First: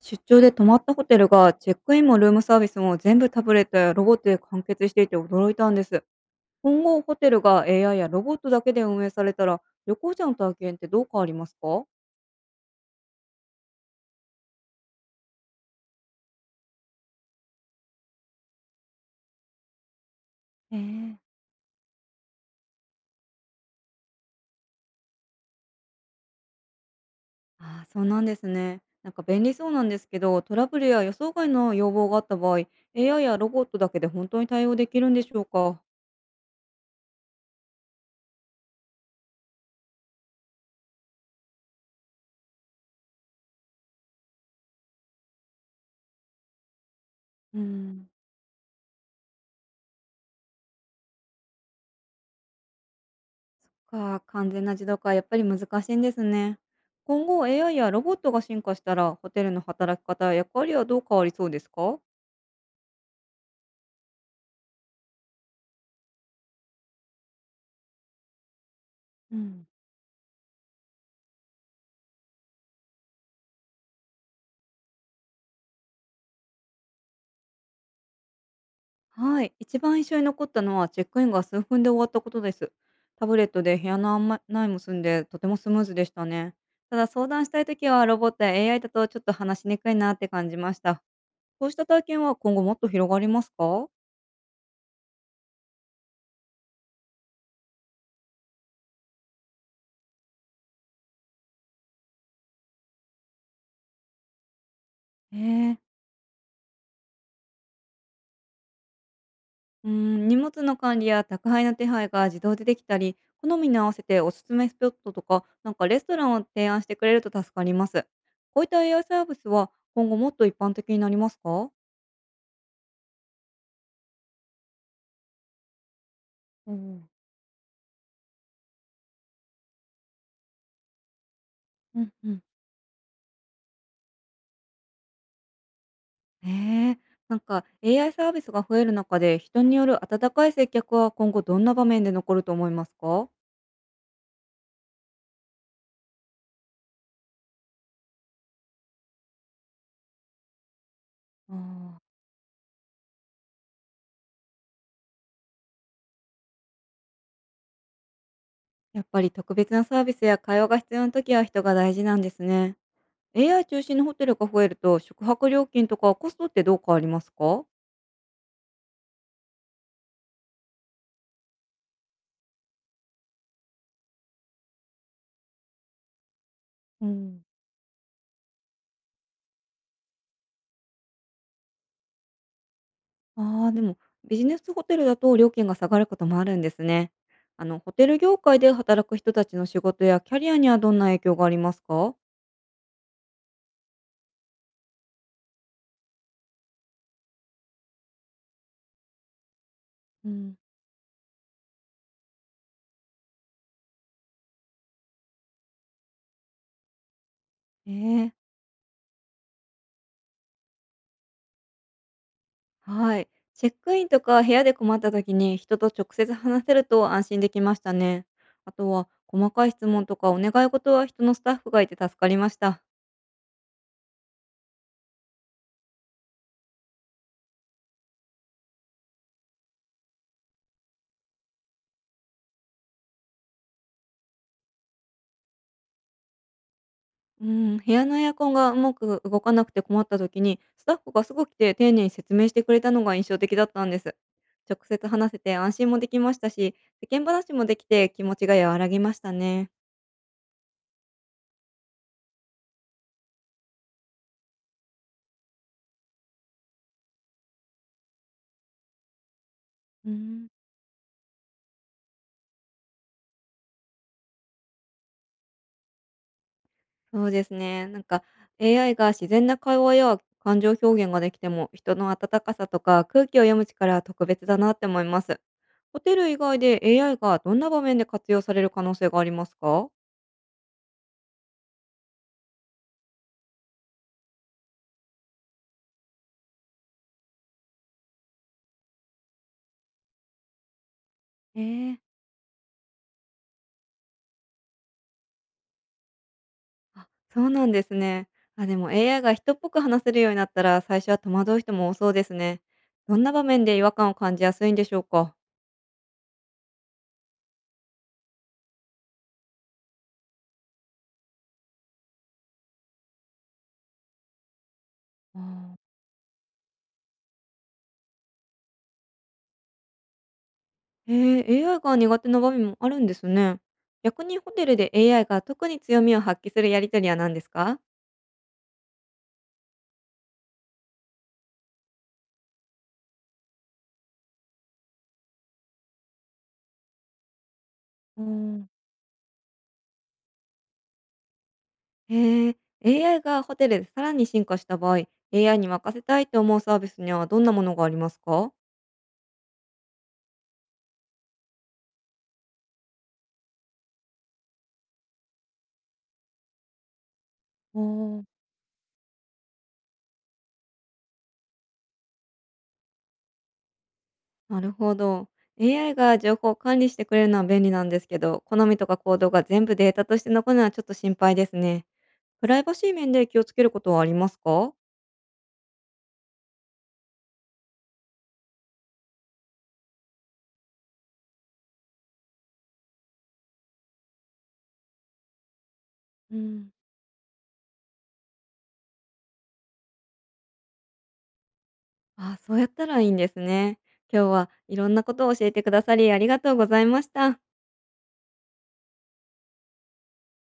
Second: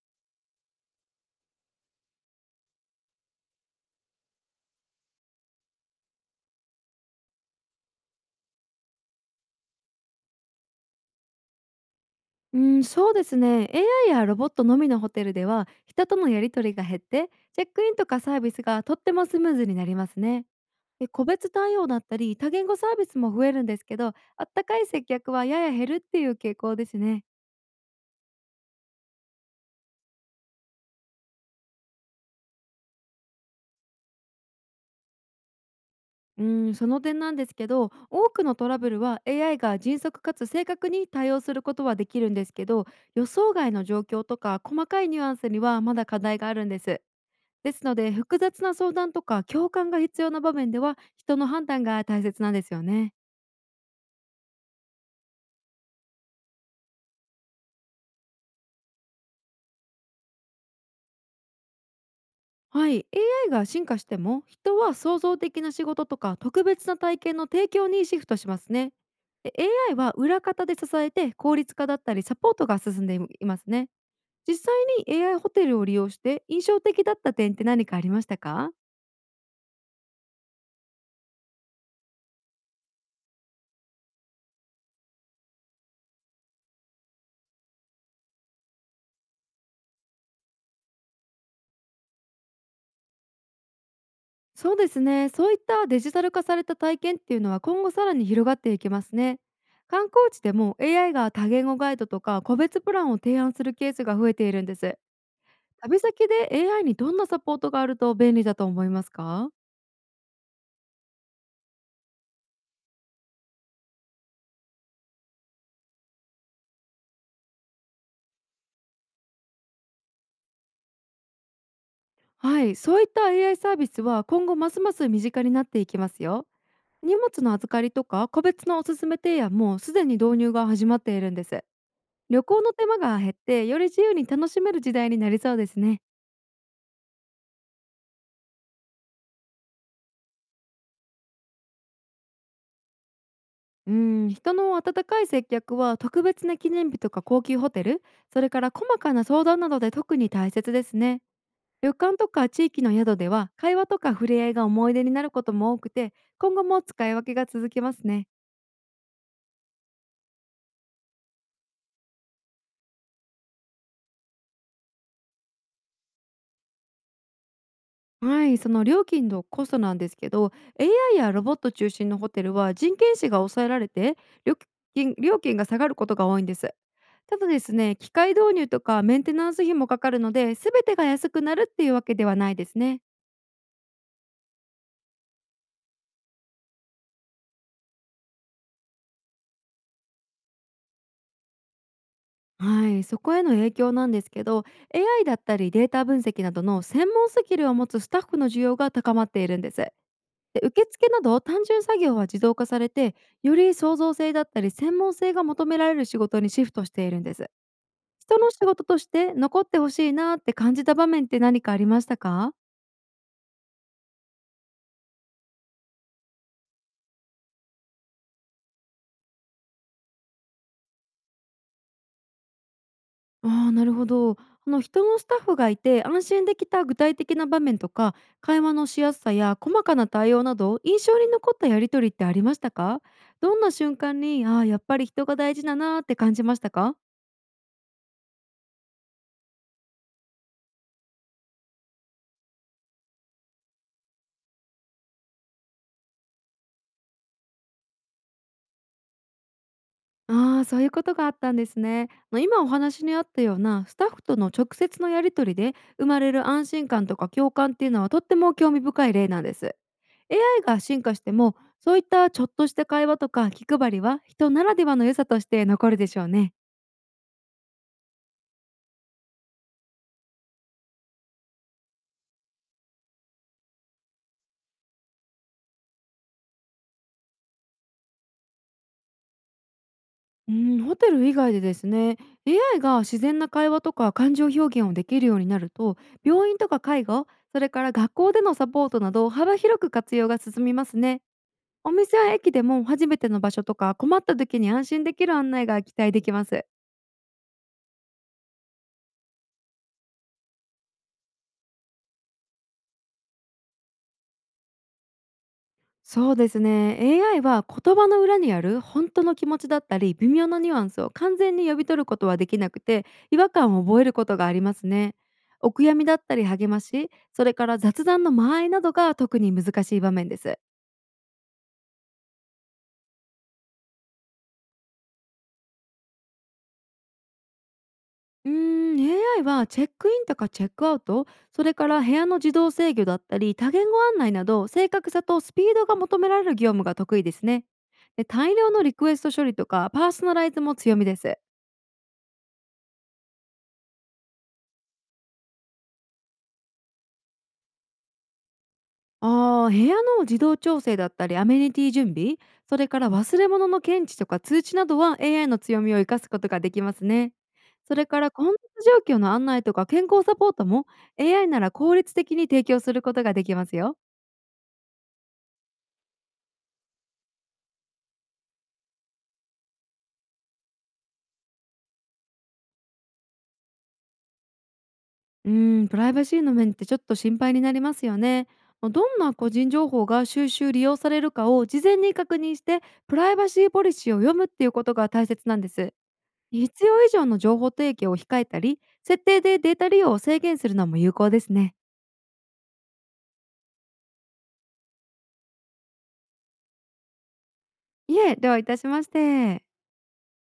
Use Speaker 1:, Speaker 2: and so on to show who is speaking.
Speaker 1: 出張で泊まったホテルがチェックインもルームサービスも全部タブレットやロボットで完結していて驚いたんです。今後ホテルが AI やロボットだけで運営されたら旅行者の体験ってどう変わりますか？
Speaker 2: うん、そうですね。AI やロボットのみのホテルでは、人とのやり取りが減って、チェックインとかサービスがとってもスムーズになりますね。
Speaker 1: え
Speaker 2: で、個
Speaker 1: え。
Speaker 2: 別対応だったり、多言語サービスも増えるんですけど、あったかい接客はやや減るっていう傾向ですね。
Speaker 1: ああーそうなんですね。なんか便利そうなんですけど、トラブルや予想外の要望があった場合 AI やロボットだけで本当に対応できるんでしょうか？
Speaker 2: うん、その点なんですけど、多くのトラブルは AI が迅速かつ正確に対応することはできるんですけど、予想外の状況とか細かいニュアンスにはまだ課題があるんです。
Speaker 1: う
Speaker 2: ですの
Speaker 1: ん。
Speaker 2: で、複雑な相談とか共感が必要な場面では、人の判断が大切なんですよね。
Speaker 1: 完全な自動化はやっぱり難しいんですね。今後 AI やロボットが進化したら、ホテルの働き方や役割はどう変わりそうですか？
Speaker 2: はい、AI が進化しても、人は創造的な仕事とか特別な体験の提供にシフトしますね。
Speaker 1: う
Speaker 2: で、
Speaker 1: ん。
Speaker 2: AI は裏方で支えて効率化だったりサポートが進んでいますね。実際に AI ホテルを利用して印象的だった点って何かありましたか？
Speaker 1: はい。一番印象に残ったのは、チェックインが数分で終わったことです。タブレットで部屋の案内も済んで、とてもスムーズでしたね。ただ相談したいときは、ロボットや AI だとちょっと話しにくいなって感じました。こうした体験は今後もっと広がりますか？
Speaker 2: そうですね。そういったデジタル化された体験っていうのは今後さらに広がっていきますね。観光地でも AI が多言語ガイドとか個別プランを提案するケースが増えているんです。
Speaker 1: へえ。
Speaker 2: 旅先で AI にどんなサポートがあると便利だと思いますか？
Speaker 1: うーん、荷物の管理や宅配の手配が自動でできたり、好みに合わせておすすめスポットとか、なんかレストランを提案してくれると助かります。こういった AI サービスは今後もっと一般的になりますか？
Speaker 2: はい、そういった AI サービスは今後ますます身近になっていきますよ。
Speaker 1: うん。
Speaker 2: 荷物の預かりとか個別のおすすめ提案もすでに導入が始まっているんです。
Speaker 1: うんうん。
Speaker 2: 旅行の手間が減って、より自由に楽しめる時代になりそうですね。
Speaker 1: へえ、なんか AI サービスが増える中で、人による温かい接客は今後どんな場面で残ると思いますか？
Speaker 2: うん、人の温かい接客は特別な記念日とか高級ホテル、それから細かな相談などで特に大切ですね。旅
Speaker 1: ああ、
Speaker 2: 館とか地域の宿では会話とか触れ合いが思い出になることも多くて、今後も使い分けが続きますね。
Speaker 1: やっぱり特別なサービスや会話が必要な時は人が大事なんですね。AI 中心のホテルが増えると、宿泊料金とかコストってどう変わりますか？
Speaker 2: はい、その料金とコストなんですけど、AI やロボット中心のホテルは人件費が抑えられて、料料金が下がることが多いんです。
Speaker 1: う
Speaker 2: た
Speaker 1: ん。
Speaker 2: だですね、機械導入とかメンテナンス費もかかるので、すべてが安くなるっていうわけではないですね。
Speaker 1: ああ、でも、ビジネスホテルだと料金が下がることもあるんですね。ホテル業界で働く人たちの仕事やキャリアにはどんな影響がありますか？
Speaker 2: はい、そこへの影響なんですけど、 AI だったりデータ分析などの専門スキルを持つスタッフの需要が高まっているんです。
Speaker 1: うん、
Speaker 2: で、受付など単純作業は自動化されて、より創造性だったり専門性が求められる仕事にシフトしているんです。
Speaker 1: ええ。
Speaker 2: 人の仕事として残ってほしいなって感じた場面って何かありましたか？
Speaker 1: はい。チェックインとか部屋で困った時に、人と直接話せると安心できましたね。あとは、細かい質問とかお願い事は人のスタッフがいて助かりました。
Speaker 2: ああ、なるほど。人のスタッフがいて安心できた具体的な場面とか、会話のしやすさや細かな対応など印象に残ったやりとりってありましたか？どんな瞬間に、ああー、やっぱり人が大事だなーって感じましたか？
Speaker 1: うん、部屋のエアコンがうまく動かなくて困った時に、スタッフがすぐ来て丁寧に説明してくれたのが印象的だったんです。直接話せて安心もできましたし、世間話もできて気持ちが和らぎましたね。
Speaker 2: ああー、そういうことがあったんですね。今お話にあったようなスタッフとの直接のやり取りで生まれる安心感とか共感っていうのはとっても興味深い例なんです。
Speaker 1: うん、
Speaker 2: AI が進化しても、そういったちょっとした会話とか気配りは人ならではの良さとして残るでしょうね。
Speaker 1: そうですね。なんか AI が自然な会話や感情表現ができても、人の温かさとか空気を読む力は特別だなって思います。ホテル以外で AI がどんな場面で活用される可能性がありますか？
Speaker 2: うん、ホテル以外でですね、 AI が自然な会話とか感情表現をできるようになると、病院とか介護、それから学校でのサポートなど幅広く活用が進みますね。
Speaker 1: え
Speaker 2: お
Speaker 1: え。
Speaker 2: 店や駅でも初めての場所とか困った時に安心できる案内が期待できます。
Speaker 1: あ、そうなんですね。あ、でも AI が人っぽく話せるようになったら、最初は戸惑う人も多そうですね。どんな場面で違和感を感じやすいんでしょうか？
Speaker 2: そうですね、 AI は言葉の裏にある本当の気持ちだったり微妙なニュアンスを完全に読み取ることはできなくて、違和感を覚えることがありますね。
Speaker 1: あ
Speaker 2: お
Speaker 1: ー、
Speaker 2: 悔やみだったり励まし、それから雑談の間合いなどが特に難しい場面です。
Speaker 1: AI が苦手な場面もあるんですね。逆にホテルで AI が特に強みを発揮するやりとりは何ですか？
Speaker 2: うーん、 AI はチェックインとかチェックアウト、それから部屋の自動制御だったり多言語案内など、正確さとスピードが求められる業務が得意ですね。
Speaker 1: うー
Speaker 2: で、大
Speaker 1: ん。
Speaker 2: 量のリクエスト処理とかパーソナライズも強みです。
Speaker 1: へ AI がホテルでさらに進化した場合、AI に任せたいと思うサービスにはどんなものがありますか？
Speaker 2: ああ、部屋の自動調整だったりアメニティ準備、それから忘れ物の検知とか通知などは AI の強みを生かすことができますね。それから混雑状況の案内とか健康サポートも AI なら効率的に提供することができますよ。
Speaker 1: なるほど。AI が情報を管理してくれるのは便利なんですけど、好みとか行動が全部データとして残るのはちょっと心配ですね。プライバシー面で気をつけることはありますか？
Speaker 2: うーん、プライバシーの面ってちょっと心配になりますよね。まあ、どんな個人情報が収集利用されるかを事前に確認して、プライバシーポリシーを読むっていうことが大切なんです。
Speaker 1: うん、
Speaker 2: 必要以上の情報提供を控えたり、設定でデータ利用を制限するのも有効ですね。
Speaker 1: ああ、そうやったらいいんですね。今日はいろんなことを教えてくださりありがとうございました。
Speaker 2: いえ、ではいたしまして。